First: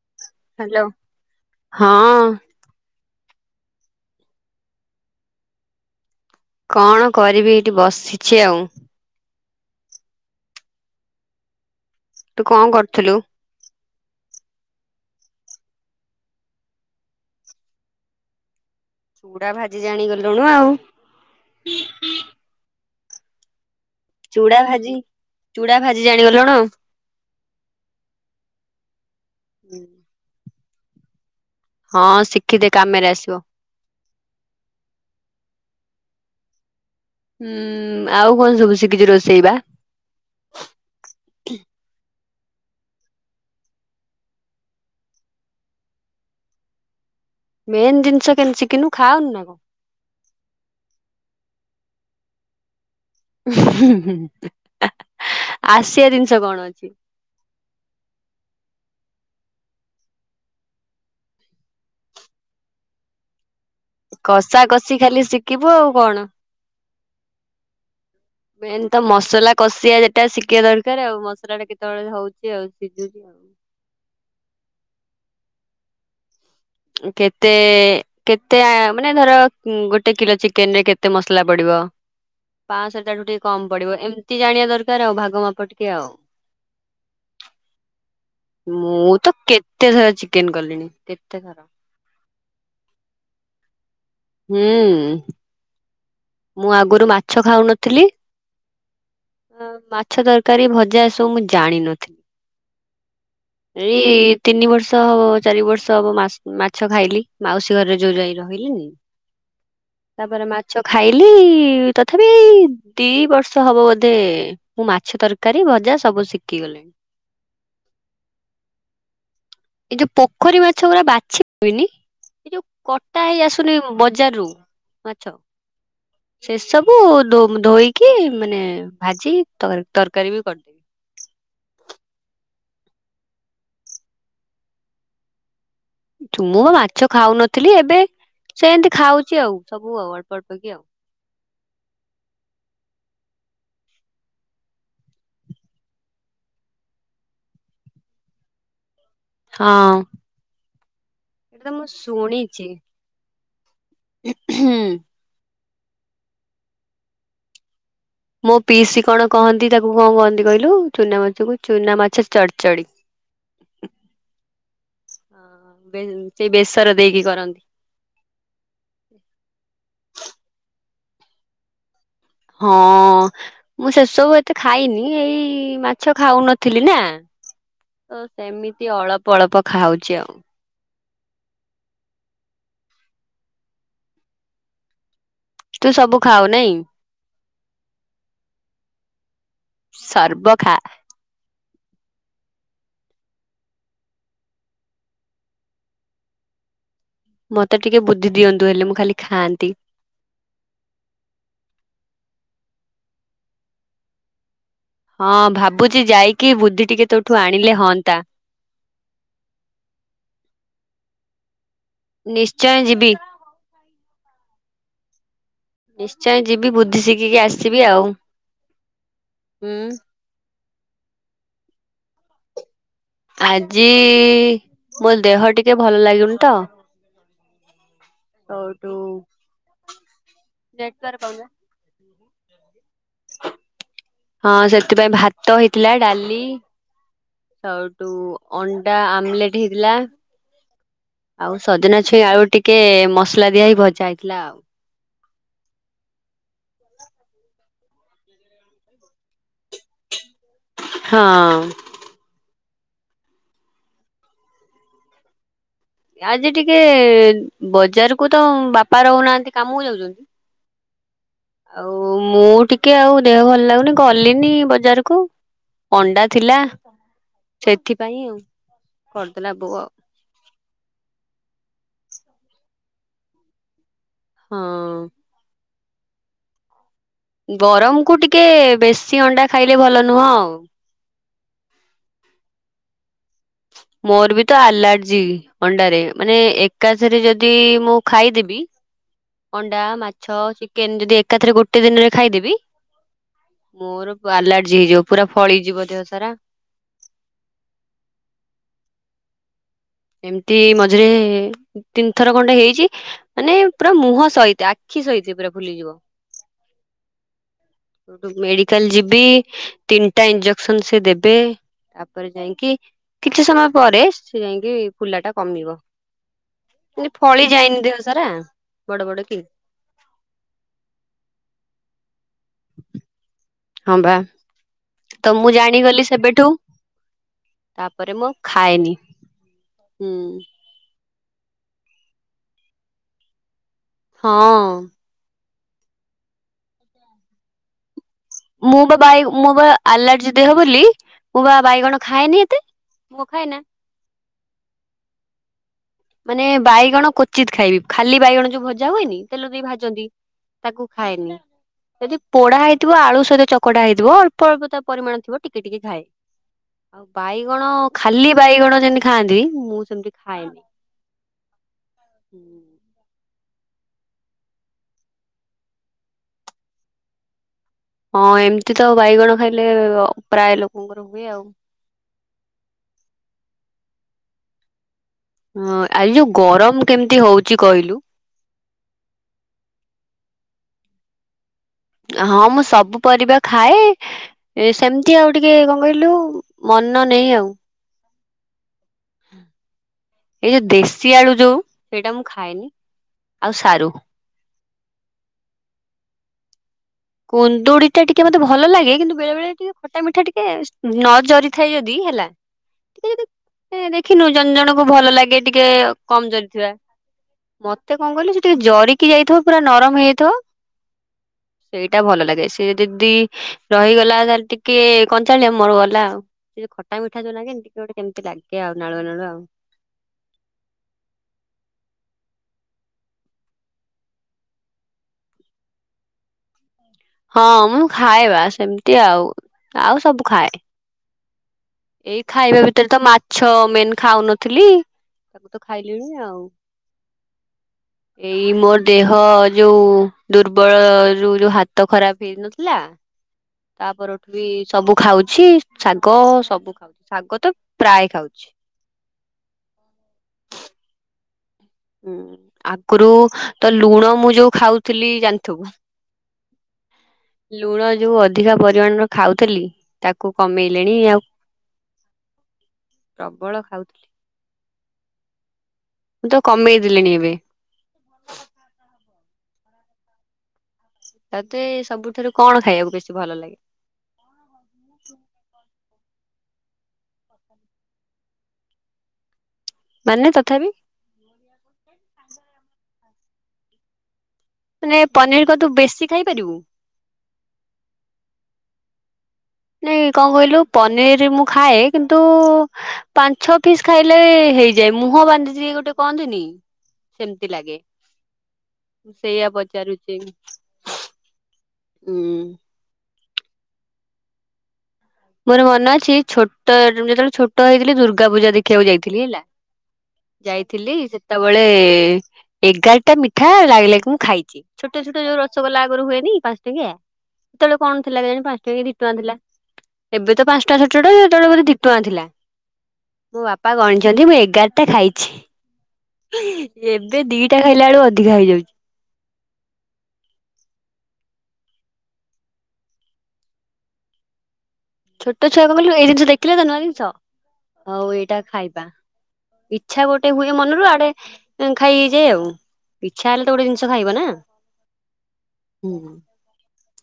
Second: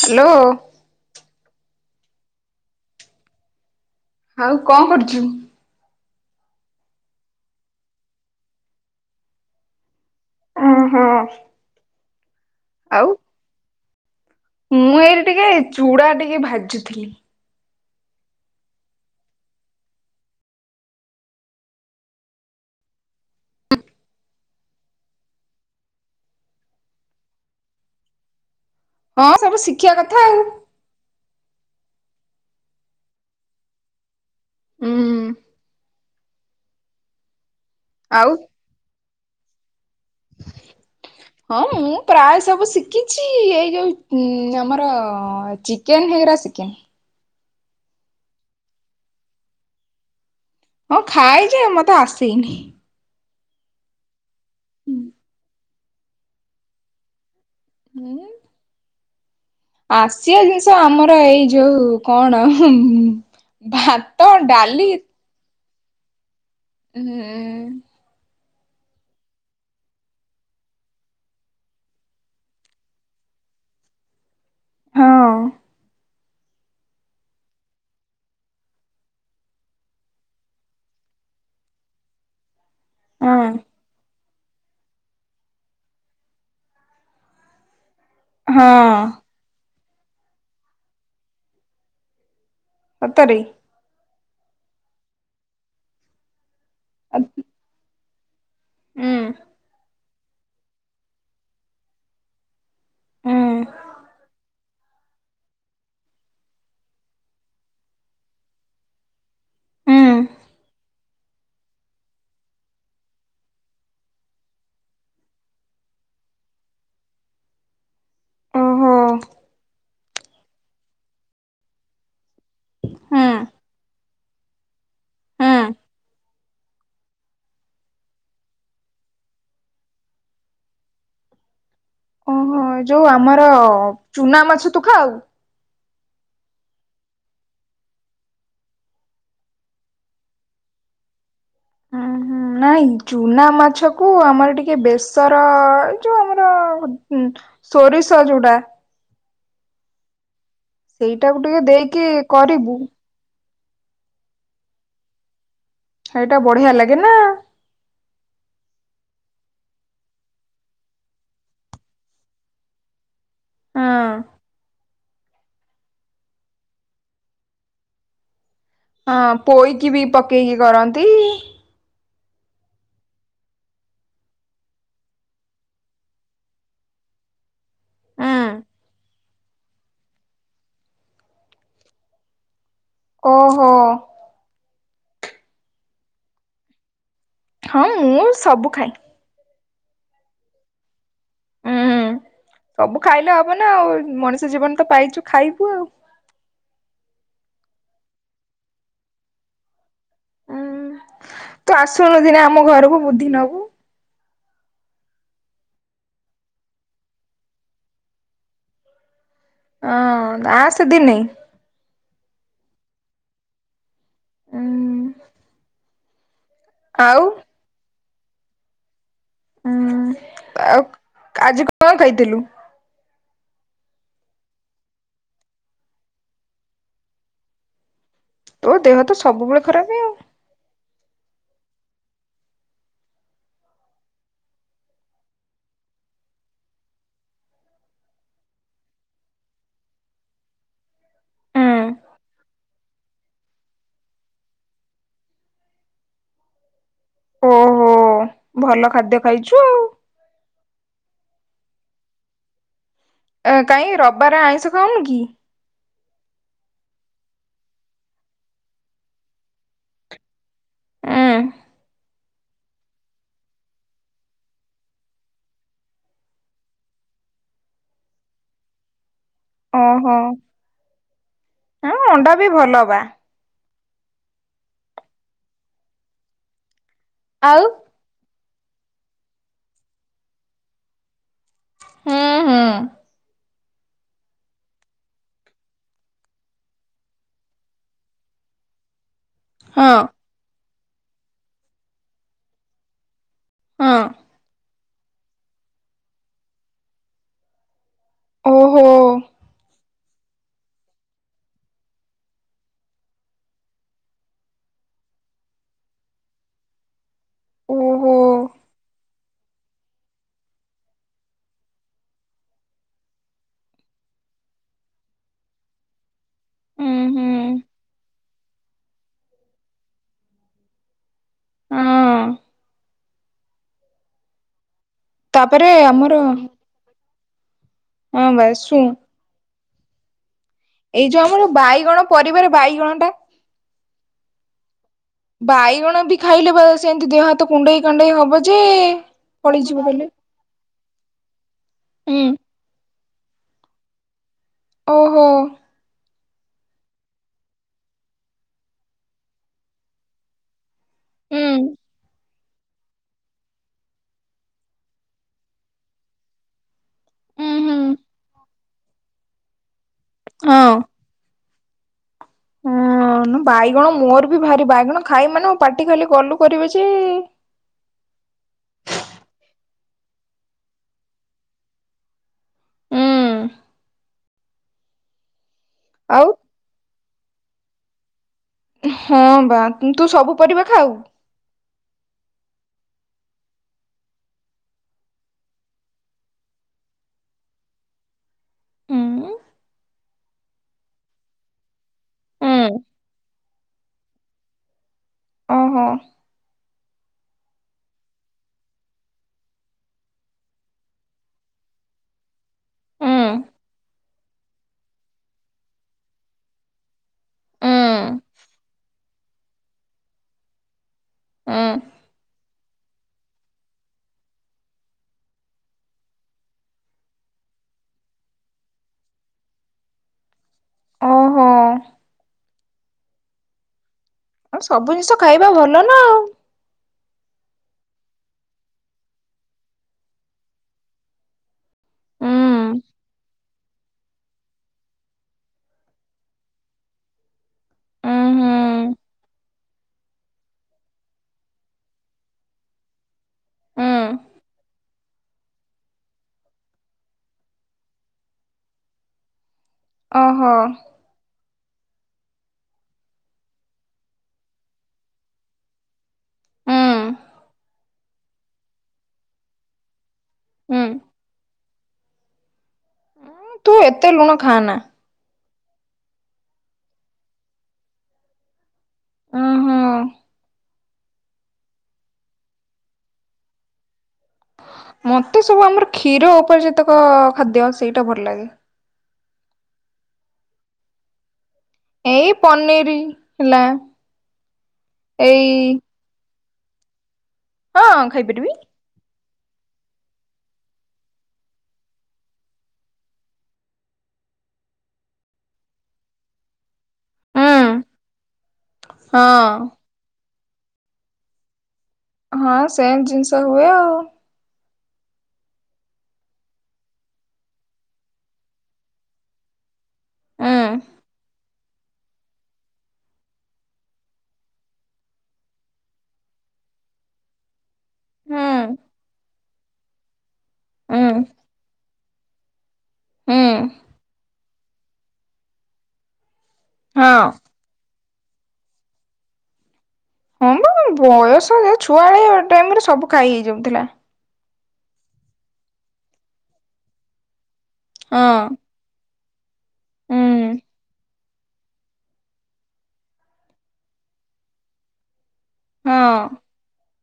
Hello. Hello ହଁ। ଆଉ କଣ କରୁଛୁ? କଣ କରିବି ଏଇଠି ବସିଛି ଆଉ। ଓ ହଁ। ତୁ କଣ କରୁଥିଲୁ? ମୁଁ ଏଇଠ ଟିକେ ଚୁଡ଼ା ଟିକେ ଭାଜୁଥିଲି। ଚୁଡା ଭାଜି ଜାଣିଗଲୁଣୁ ଆଉ। ଚୁଡା ଭାଜି ଚୁଡା ଭାଜି ଜାଣିଗଲୁଣୁ। ହଁ ସବୁ ଶିଖିବା କଥା ଆଉ। ହଁ ଶିଖିଦେ କାମରେ ଆସିବ। ହୁଁ। ହୁଁ ଆଉ କଣ ସବୁ ଶିଖିଛୁ ରୋଷେଇବା? ହଁ ମୁଁ ପ୍ରାୟ ସବୁ ଶିଖିଛି ଏଇ ଯୋଉ ଆମର ଚି କେନ୍ ହେଇଗରା ଶିଖିନି। ମେନ୍ ଜିନିଷ କେମିତି ଶିଖିନୁ ଖାଉନି ନା କଣ? ହଁ ଖାଏଯେ ମତେ ଆସେଇନି। ଉଁ ହୁଁ ହୁଁ ହୁଁ। ଆସିଆ ଜିନିଷ କଣ ଅଛି? ଉଁ ଆସିଆ ଜିନିଷ ଆମର ଏଇ ଯୋଉ କଣ ଭାତ, ଡାଲି। କିବୁ ଆଉ କଣ? ଉଁ [inaudible] ମେନ୍ ତ ମସଲା କଷିିବା ଯେଟା ଶିଖିବା ଦରକାର ଆଉ ମସଲା ଟା କେତେବେଳେ ହଉଛି ଆଉ ସିଝୁଛି ଆଉ। ହଁ। କେତେ କେତେ ମାନେ ଧର ଗୋଟେ କିଲୋ ଚିକେନ ରେ କେତେ ମସଲା ପଡିବ? ପାଁଶହ ତାଠୁ ହଁ ଟିକେ କମ ପଡିବ, ଏମିତି ଜାଣିବା ଦରକାର ଆଉ ଭାଗ ମାପ ଟିକେ ଆଉ। ହଁ ମୁଁ ତ କେତେ ଥର ଚିକେନ କଲିଣି କେତେଥର। ଅତରେ। ହୁଁ। ମୁଁ ଆଗରୁ ମାଛ ଖାଉନଥିଲି, ହୁଁ ମା ମାଛ ତରକାରୀ ଭଜା ଏସବୁ ମୁଁ ଜାଣିନଥିଲି, ହୁଁ ଏଇ ତିନି ବର୍ଷ ଷ ହବ ଚାରି ବର୍ଷ ହବ ମାସ ମାଛ ଖାଇଲି ମାଉସୀ ଘରେ ଯୋଉ ଯାଇ ରହିଲିନି। ହୁଁ। ତାପରେ ମାଛ ଖାଇଲି ତଥାପି ଏଇ ଦି ବର୍ଷ ହବ ବୋଧେ ମୁଁ ମାଛ ତରକାରୀ ଭଜା ସବୁ ଶିଖିଗଲି। ଓହୋ। ଏଇ ଯୋଉ ପୋଖରୀ ମାଛ ଗୁଡା ବାଛି ହୁଏନି ଏ ଯୋଉ କଟା ହୁଁ ହେଇ ଆସ ନି ବଜାର ରୁ ମାଛ ହୁଁ। ସେସବୁ ମୁଁ ଧୋ ଧୋଇକି ମାନେ ଭାଜି ତକାରୀ ତରକାରି ବି କରିଦିଏ। ଓହୋ ଯୋଉ ଆମର ଚୁନା ମାଛ ତୁ ଖାଉ? ଚୁନ ମୁଁ ବା ମାଛ ଖାଉନଥିଲି ଏବେ ସେଏଁତି ଖାଉଛି ଆଉ ସବୁ ଆଉ ଅଳ୍ପ ଅଳ୍ପ କି ଆଉ। ଉଁ ହୁଁ ନାଇଁ ଚୁନା ମାଛ କୁ ଆମର ଟିକେ ବେଶର ଯୋଉ ଆମର ସୋରିଷ ଯୋଉଟା। ହଁ। ସେଇଟାକୁ ଟିକେ ଏଇଟା ତ ମୁଁ ଦେଇକି ଶୁଣିଛି। କରିବୁ। ହୁଁ। ହେଇଟା ବଢିଆ ଲାଗେ ନା? ମୋ ପିଇସି କଣ କହନ୍ତି ତାକୁ କଣ କହନ୍ତି କହିଲୁ ଚୁନା ମାଛକୁ ଚୁନା ମାଛ ର ଚଢ ଚଢି। [inaudible] ହଁ। ହଁ ବେ ସେଇ ବେସର ଦେଇକି କରନ୍ତି। ହଁ ପୋଇକି ବି ପକେଇକି କରନ୍ତି। ହଁ। ମୁଁ ସେସବୁ ଏତେ ଖାଇନି ଏଇ ମାଛ ଖାଉନଥିଲି ନା। ତ ସେମିତି ଅଳ୍ପ ଅଳ୍ପ ଖାଉଛି ଆଉ। ଓହୋ। ତୁ ସବୁ ଖାଉ ନାଇଁ? ହଁ ମୁଁ ସବୁ ଖାଏ। ସର୍ବଖା। ଉଁ ସବୁ ଖାଇଲେ ହବ ନା ଆଉ ମଣିଷ ଜୀବନ ତ ପାଇଛୁ ଖାଇବୁ ଆଉ। ମତେ ଟିକେ ବୁଦ୍ଧି ଦିଅନ୍ତୁ ହେଲେ ମୁଁ ଖାଲି ଖାଆନ୍ତି। ଉଁ ତୁ ଆସୁନୁ ଦିନେ ଆମ ଘରକୁ ବୁଦ୍ଧି ନବୁ। ହଁ ଭାବୁଛି ଯାଇକି ବୁଦ୍ଧି ଟିକେ ତୋଠୁ ଆଣିଲେ ହନ୍ତା। ହଁ ଆ ସେ ଦିନେ। ନିଶ୍ଚୟ ଯିବି। ଉଁ। ନିଶ୍ଚୟ ଯିବି ବୁଦ୍ଧି ଆଉ ଶିଖିକି ଆସିବି ଆଉ। ହୁଁ ଆଉ ଆଜି କଣ ଖାଇଥିଲୁ? ଆଜି ମୋ ଦେହ ଟିକେ ଭଲ ଲାଗୁନି ତ ତୋ ସୋଉଠୁ ଦେହ ତ ସବୁବେଳେ ଖରାପେ। [unintelligible] [inaudible] ହଁ ସେଥିପାଇଁ ଭାତ ହେଇଥିଲା ଡାଲି। ସେଉଠୁ ଅଣ୍ଡା ଆମଲେଟ ହେଇଥିଲା। ଆଉ ହୁଁ ସଜନା ଛୁଇଁ ଆଳୁ ଟିକେ ମସଲା ଦିଆ ହେଇ ଭଜା ହେଇଥିଲା ଆଉ। ଓହୋ ଭଲ ଖାଦ୍ୟ ଖାଇଛୁ ଆଉ। ହଁ। ଏ କାଇଁ ରବିବାରେ ଆଇଁଷ ଖାଉନି କି? ଆଜି ଟିକେ ବଜାର କୁ ତ ବାପା ରହୁନାହାନ୍ତି କାମକୁ ଯାଉଛନ୍ତି। ଆଁ। ଆଉ ମୁଁ ଟିକେ ଆଉ ଦେହ ଭଲ ଲାଗୁନି ଗଲିନି ବଜାର କୁ। ଅଣ୍ଡା ଥିଲା ସେଥିପାଇଁ ଆଉ। କରୁଦେଲା‌ ବୋ ଓହୋ ଏ ଅଣ୍ଡା ବି ଭଲ ବା ହୁଁ। ଆଉ ଗରମକୁୁ ଟିକେ ବେଶୀ ଅଣ୍ଡା ଖାଇଲେ ଭଲ ନୁହଁ ଆଉ। ହୁଁ-ହୁଁ। ମୋର ବି ତ ଆଲାର୍ଜି ଅଣ୍ଡାରେ, ମାନେ ଏକାଥରେ ଯଦି ମୁଁ ଖାଇଦେବି ଅଣ୍ଡା, ହଁ ମାଛ, ଚିକେନ୍ ଯଦି ଏକାଥରେ ଗୋଟେ ଦିନରେ ଖାଇଦେବି ହଁ ମୋର ଆଲାର୍ଜି ହେଇଯିବ ପୁରା ଫଳିଯିବ ଦେହ ସାରା। ଓହୋ। ଏମ୍ତି ମଝିରେ ତିନିଥର ଖଣ୍ଡେ ହେଇଛି। ମାନେ ପୁରା ମୁହଁ ସହିତ ଆଖି ସହିତେ ପୁରା ଫୁଲିଯିବ। ଓହୋ ମେଡିକାଲ୍ ଯିବି ତିନିଟା ଇଞ୍ଜେକ୍ସନ୍ ସେ ଦେବେ। ତାପରେ ଯାଇଁକି କିଛି ସମୟ ପରେ ସେ ଯାଇଁକି ଫୁଲା ଟା କମିବ ଉଁ [unintelligible] ହୁଁ ଫଳି ଯାଏନି ଦେହ ସାରା ବଡ-ବଡ କି ହୁଁ। ହଁ ବା, ତ ମୁଁ ତାପରେ ଜାଣିଗଲି ଆମର ସେବେଠୁ ତାପରେ ମୁଁ ହଁ ଆଉ ବା ଶୁଁ ଖାଏନି। ଏଇ ଯୋଉ ଆମର ବାଇଗଣ ପରିବାର ବାଇଗଣ ଟା ହଁ। ବାଇଗଣ ବି ଖାଇଲେ ବା ସେନ୍ତି ଦେହ ହାତ କୁଣ୍ଡେଇ କାଣ୍ଡେଇ ହବ। ଯେ ମୁଁ ବା ବାଇ ମୋ ବା ପଳେଇଯିବ କହିଲେ ଆଲାର୍ଜି ଦେହ ବୋଲି ମୁଁ ବା ବାଇଗଣ ଖାଏନି ଏତେ। [unintelligible] ଖାଏ ନା ଓହୋ। ମାନେ ବାଇଗଣ କ୍ଵଚିତ୍ ଖାଇବି, ଖାଲି ବାଇଗଣ ଯୋଉ ଭଜା ହୁଏନି ତେଲ ଦେଇ ଭାଜନ୍ତି। ତାକୁ ଖାଏନି, ଉୁଁ ଯଦି ପୋଡା ହେଇଥିବ ଆଳୁ ସହିତ ଚକଟା ହେଇଥିବ ଅଳ୍ପ-ଅଳ୍ପ ତା ପରିମାଣ ଥିବ ଟିକେ-ଟିକେ ଖାଏ। ବାଇଗଣ ହୁଁ ଖାଲି ବାଇଗଣ ଯେମିତି ଖାଆନ୍ତି, ମୁଁ ସେମ୍ତି ହଁ। ହଁ ବାଇଗଣ ମୋର ବି ଭାରି ବାଇଗଣ ଖାଇବି ମାନେ ପାଟି ଖାଲି ମୋର ଗଲୁ କରିବ ଯେ ହଁ ଏମ୍ତି ତ ବାଇଗଣ ଖାଇଲେ ପ୍ରାୟ ଲୋକଙ୍କର ହୁଏ ଆଉ। ହୁଁ। ହଁ ଆଜି ଯୋଉ ଆଉ ଗରମ୍ କେମିତି ହଉଚି କହିଲୁ? ହଁ ବା, ତୁ ସବୁ ପରିବା ଖାଉ? ହଁ ମୁଁ ସବୁ ପରିବା ଖାଏ ଏ ସେମିତି ଆଉ ଟିକେ କଣ କହିଲୁ ମନ ନେଇ ଆଉ। ଏଇ ଯୋଉ ଦେଶୀ ଆଳୁ ଯୋଉ ସେଇଟା ମୁଁ ଖାଏନି ଆଉ ସାରୁ। ଓହୋ। କୁନ୍ଦୁଡି ଟା ଟିକେ ମତେ ଭଲ ଲାଗେ, କିନ୍ତୁ ବେଳେ-ବେଳେ ଟିକେ ଖଟା ମିଠା ଟିକେ ନ ଜରିଥାଏ ଯଦି ହେଲା ଟିକେ ଯଦି ଏ ଦେଖିନୁ ଜଣେ ଜଣଙ୍କୁ ଭଲ ଲାଗେ ଟିକେ କମ୍ ଜରିଥିବା। ମତେ କଣ କହିଲୁ ସେ ଟିକେ ଜରିକି ଯାଇଥିବ ପୁରା ନରମ୍ ହେଇଥବ ସେଇଟା ଭଲ ଲାଗେ, ସେଏ ଯଦି ରହିଗଲା ତାହେଲେ ଟିକେ କଞ୍ଚାଳିଆ ମର ଗଲା ଆଉ। ସେ ଯୋଉ ଖଟା ମିଠା ଯୋଉ ଲାଗେନି ଟିକେ ଗୋଟେ କେମ୍ତି ଲାଗେ ଆଉ ନାଳୁଆ-ନାଳୁଆ ଆଉ। ଓହୋ। ସବୁ ଜିନିଷ ଖାଇବା ଭଲ ନା ଆଉ। ହଁ ମୁଁ ଖାଏବା ସେମିତି ଆଉ, ଆଉ ସବୁ ଖାଏ। ଏଇ ହୁଁ ଖାଇବା ଭିତରେ ତ ମାଛ ମେନ୍ ଖାଉନଥିଲି। ତାକୁ ତ ଖାଇଲିଣି ଆଉ। ଏଇ ହୁଁ ମୋର ଦେହ ଯୋଉ ଦୁର୍ବଳରୁ ଯୋଉ ହାତ ଖରାପ୍ ହେଇ ନଥିଲା, ହୁଁ। ତାପରଠୁ ବି ସବୁ ଖାଉଛି ଶାଗ ସ ବୁ ଖାଉଛି, ଶାଗ ତ ପ୍ରାୟ ଖାଉଛି। ଓହୋ। ହୁଁ ଆଗରୁ ତ ଲୁଣ ମୁଁ ଯୋଉ ଖାଉଥିଲି ଜାଣିଥବୁ। ହୁଁ ଲୁଣ ଯୋଉ ଅଧିକା ପରିମାଣର ଖାଉଥିଲି। ତାକୁ ହୁଁ କମେଇଲେଣି ଆଉ। ପ୍ରବଳ ତୁ ଖାଉଥିଲି। ଏତେ ଲୁଣ ଖାଆନା। ମୁଁ ତ କମେଇ ଦେଲେଣି ଏବେ। ଓହୋ ତତେ ସବୁଠାରୁ କଣ ଖାଇବାକୁ ବେଶୀ ଭଲ ଲାଗେ? ମତେ ସବୁ ଆମର କ୍ଷୀର ଉପରେ ଯେତେକ ଖାଦ୍ୟ ସେଇଟା ଭଲ ଲାଗେ। ମାନେ ତଥାପି। ଏଇ ପନିରି ଥିଲା। ମାନେ ପନିରି କ ତୁ ବେଶୀ ଖାଇପାରିବୁ? ହଁ ଖାଇପାରିବି। ନାଇଁ କଣ କହିଲୁ ପନିର ମୁଁ ଖାଏ କିନ୍ତୁ ପାଞ୍ଚ ଛ ପିସ୍। ଖାଇଲେ ହେଇଯାଏ ମୁହଁ ବାନ୍ଧିଛି ଗୋଟେ କହନ୍ତିନି। ସେମିତି ହୁଁ ଲାଗେ ମୁ ହଁ ସେଇଆା ପଚାରୁଚି। ହଁ ସେନ୍ ଜିନିଷ ହୁଏ ଆଉ। ମୋର ମନ ଅଛି ଛୋଟ ଯେତେବେଳେ ଛୋଟ ହେଇଥିଲି ଦୁର୍ଗା ପୂଜା ଦେଖିବାକୁ ଯାଇଥିଲି ହେଲା। ହୁଁ ଯାଇଥିଲି ସେତେବେଳେ ଏଗାରଟା ମିଠା ଲାଗ ଲଗିକା କି ମୁଁ ଖାଇଚି। ଛୋଟ ଛୋଟ ଯୋଉ ରସଗୋଲା ଆଗରୁ ହୁଏନି ପାଞ୍ଚ ଟକିଆ ସେତେବେଳେ କଣ ଥିଲା ଜାଣି ହୁଁ ପାଞ୍ଚ ଟକି ଦି ଟଙ୍କା ଥିଲା। ଏବେ ତ ପାଞ୍ଚଟା ଛୋଟା ହୁଁ ଯେତେବେଳେୋଧେ ଦିଟଙ୍କା ଥିଲା। ମୋ ହୁଁ ବାପା ଗଣିଛନ୍ତି ମୁଁ ଏଗାରଟା ଖାଇଛି। ଏବେ ହଁ ଦିଟା ଖାଇଲା ବେଳୁ ଅଧିକା ହେଇଯାଉ ହଁ ବା ବୟସ ଛୁଆଳିଆ ଟାଇମ ରେ ସବୁ ଖାଇ ହେଇ ଯାଉଥିଲା। ଛୋଟ ଛୁଆ କଣ କହିଲୁ ଏଇ ଜିନିଷ ଦେଖିଲେ ତ ନୂଆ ଜିନିଷ ଆଉ ହଁ ଏଇଟା ଖାଇବା। ଇଚ୍ଛା ଗୋଟେ ହୁଁ ହୁଏ ମନରୁ ଆଡେ ଖାଇଯାଏ ଆଉ। ଇଛା ହେଲେ ତ ଗୋଟେ ଜିଷ ଖାଇବ ନା ହୁଁ ହଁ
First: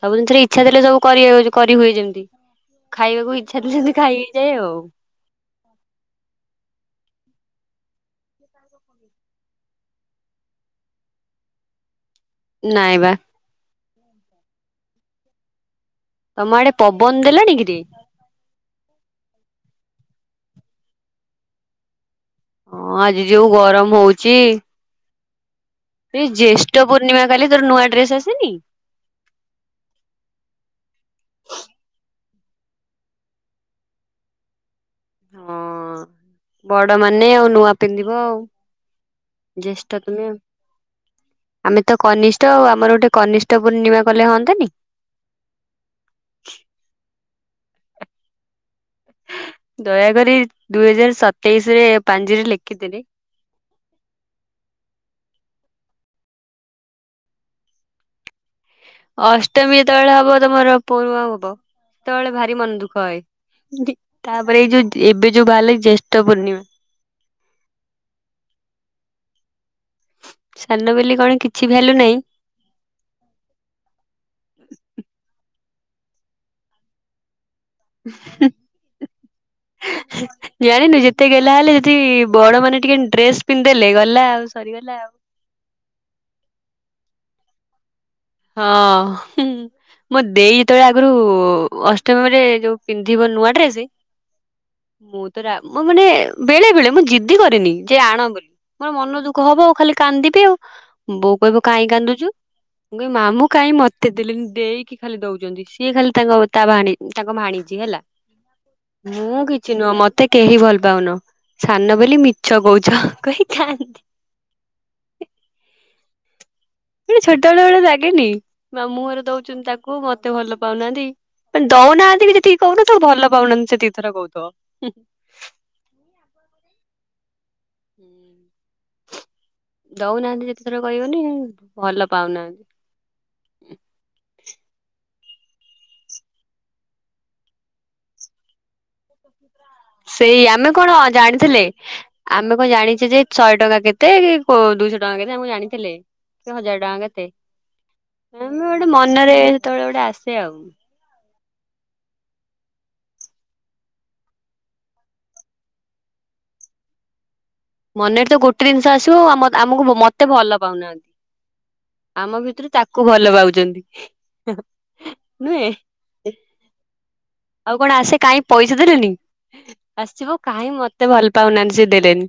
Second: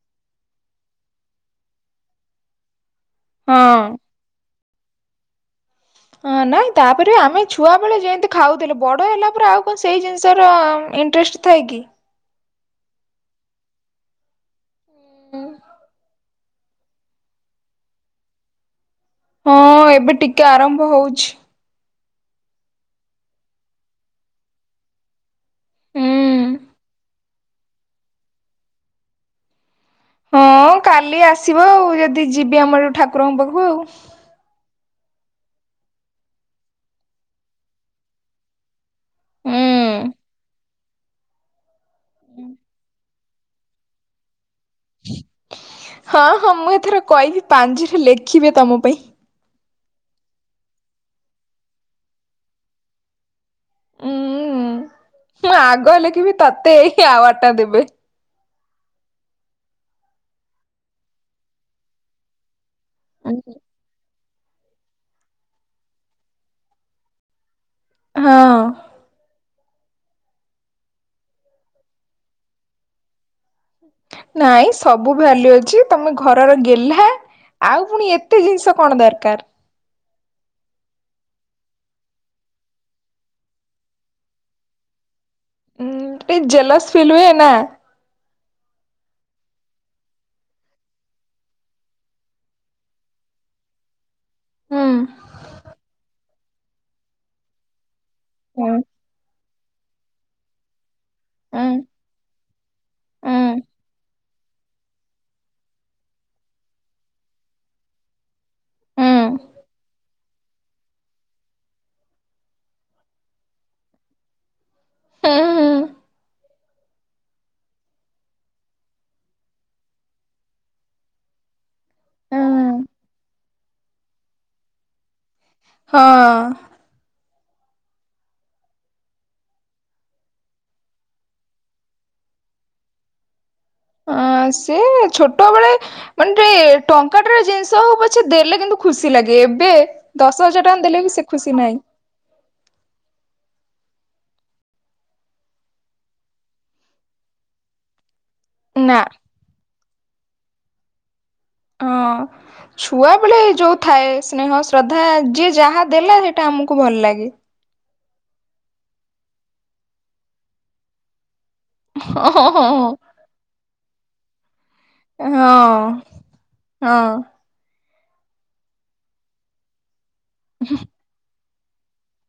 ସବୁ ଜିନିଷରେ ଇଛା ଥିଲେ ସବୁ କରି କରିହୁୁଏ ଯେମତି। ଖାଇବାକୁ ଇଚ୍ଛା ହଁ ସେ ଖାଇ ହେଇ ଯାଏ ଆଉ। ହଁ ନାଇଁ ତାପରେ ଆମେ ଛୁଆବେେଳେ ଯେମିତି ଖାଉଥିଲେ ବଡ଼ ହେଲା ପରେ ଆଉ କଣ ସେଇ ଜିନିଷର ଇଣ୍ଟରେଷ୍ଟ। ଥାଏ କି? ନାଇଁ ବା ଉଁ ତମ ଆଡେ ପବନ ଦେଲାଣି ଟିକେ। ହଁ ଏବେ ଟିକେ ଆରମ୍ଭ ହଉଛି। ହଁ ଆଜି ଯୋଉ ଗରମ ହଉଚି। ଏଇ ହୁଁ ଜ୍ୟେଷ୍ଠ ପୂର୍ଣ୍ଣିମା କାଲି ତୋର ନୂଆ ଡ୍ରେସ ଆସେନି? ହଁ କାଲି ଆସିବ ଆଉ ଯଦି ଯିବି ଆମର ଏଉ ଠାକୁରଙ୍କ ପାଖକୁ ଆଉ। ହଁ ବଡ ମାନେ ଆଉ ନୂଆ ପିନ୍ଧିବ ଆଉ। ଜ୍ୟେଷ୍ଠ ହୁଁ। ତୁମେ ଆଉ। ଆମେ ତ କନିଷ୍ଠ ଆମର ଗୋଟେ କନିଷ୍ଠ ପୂର୍ଣ୍ଣିମା କଲେ ହନ୍ତାନି। ହଁ ହଁ ମୁଁ ଏଥର କହିବି ପାଞ୍ଜିରେ ଲେଖିବେ ତମ ପାଇଁ। ଦୟାକରି ଦୁଇ ହଜାର ସତେଇଶ ରେ ପାଞ୍ଜିରେ ଲେଖି ଦେବେ। ଉୁଁ ମୁଁ ଆଗ ଲେଖିବି ତତେ ଏଇ ଆୱାର୍ଡ ଟା ଦେବେ। ଅଷ୍ଟମୀ ଯେତେବେଳେ ହବ ତମର ପୋଢୁଆଁ ହବ ସେତେବେଳେ ଭାରି ମନ ଦୁ ଖ ତାପରେ ଏଇ ଯୋଉ ଏବେ ଯୋଉ ବା ଜ୍ୟେଷ୍ଠ ପୂର୍ଣ୍ଣିମା। ହଁ ସାନ ବୋଲି କଣ କିଛି ଭ୍ୟାଲ୍ୟୁ ନାହିଁ। ନାଇଁ ସବୁ ଭାଲ୍ୟୁ ଅଛି ତମେ ଘରର ଗେଲ୍ହା। ଆଉ ପୁଣି ଏତେ ଜିନିଷ କଣ ଦରକାର। [inaudible] ଜାଣିନୁ ଯେତେ ଗେଲ୍ହା ହେଲେ ଯଦି ବଡ ମାନେ ଟିକେ ଡ୍ରେସ ପିନ୍ଧି ଦେଲେ ଗଲା ଆଉ ସରିଗଲା ଆଉ। ଉଁ ଟିକେ ଜେଲସ ଫିଲ୍ ହୁଏ ନା। ହଁ ହୁଁ। ମୁଁ ଦେଇ ଯେତେବେଳେ ଆଗରୁ ଅଷ୍ଟମରେ ଯୋଉ ପିନ୍ଧିବ ନୂଆ ଡ୍ରେସ୍ ମୁଁ ତ ରା ମାନେ ବେଳେ ବେଳେ ମୁଁ ଜିଦ୍ଦି କରିନି ଯେ ଆଣ ବୋଲି। ହଁ। ମୋର ମନ ଦୁଃଖ ହବ ଆଉ ଖାଲି କାନ୍ଦିବି ଆଉ ବୋଉ କହିବ କାହିଁ କାନ୍ଦୁଛୁ। ମୁଁ କଇମି ମାମୁ କାଇଁ ମତେ ଦେଲେନି ଦେଇକି ଖାଲି ଦଉଛନ୍ତି। ସିଏ ଖାଲି ତାଙ୍କ ତା ଭା ତାଙ୍କ ଭାଣଛି ହେଲା ମୁଁ କିଛି ନୁହଁ ମ ମତେ କେହି ଭଲ ପାଉନ ସାନ ବୋଲି ମିଛ କଉଛ କହି କାନ୍ଦି [unintelligible] ହୁଁ ହୁଁ। ଏ ଛୋଟ ବେଳେ ବେଳେ ଲାଗେନି ମାମୁଁ ଘର ଦଉଛନ୍ତି ତାକୁ ମତେ ଭଲ ପାଉନାହାନ୍ତି। ଦଉନାହାନ୍ତି ଯେତିକି କହୁନ ତୁ ଭଲ ପାଉନାହାନ୍ତି ସେ ଦି ଥର କହୁଥବ ଉଁ। ହଁ। ହୁଁ ଦଉନାହାନ୍ତି ଯେତେଥର କହିବନି ଭଲ ପାଉନାହାନ୍ତି ଅ ସେ ଛୋଟବେେଳେ ମାନେ ଟେ ଟଙ୍କାଟାର ଜିନିଷ ହବ ପଛ ଦେଲେ କିନ୍ତୁ ଖୁସି ଲାଗେ ଏବେ ଦଶ ସେଇ ହଜାର ଆମେ ଟଙ୍କା କଣ ଦେଲେ ବି ସେ ଖୁସି ଜାଣିଥିଲେ ନାହିଁ ଆମେ କଣ ଜାଣିଛେ ଯେ ଶହେ ଟଙ୍କା କେତେ କୋ ଦୁଇଶହ ଟଙ୍କା କେତେ ଆମେ କଣ ଜାଣିଥିଲେ। କି ହଜାର ଟଙ୍କା କେତେ ଆମେ ନା ମନରେ ସେତେବେଳେ ଗୋଟେ ଆସେ ଆଉ। ହଁ। ଛୁଆବେେଳେ ଯୋଉ ଥାଏ ସ୍ନେହ ଶ୍ରଦ୍ଧା ଯିଏ ଯାହା ଦେଲା ସେଇଟା ଆମକୁ ଭଲ ଲାଗେ। ମନେରେ ତ ଗୋଟେ ଜିନିଷ ଆସିବ ଆମ ଆମକୁ ମତେ ଭଲ ପାଉନାହାନ୍ତି। ଆମ ହଁ ଭିତରୁ ତାକୁ ହଁ ଭଲ ପାଉଛନ୍ତି। ନୁହେଁ। ହଁ ହଁ। ଆଉ କଣ ଆସେ କାହିଁ ପଇସା ଦେଲେନି ଆସିବ କାହିଁ ମତେ ଭଲ ପାଉନାହାନ୍ତି ସେ ଦେଲେନି।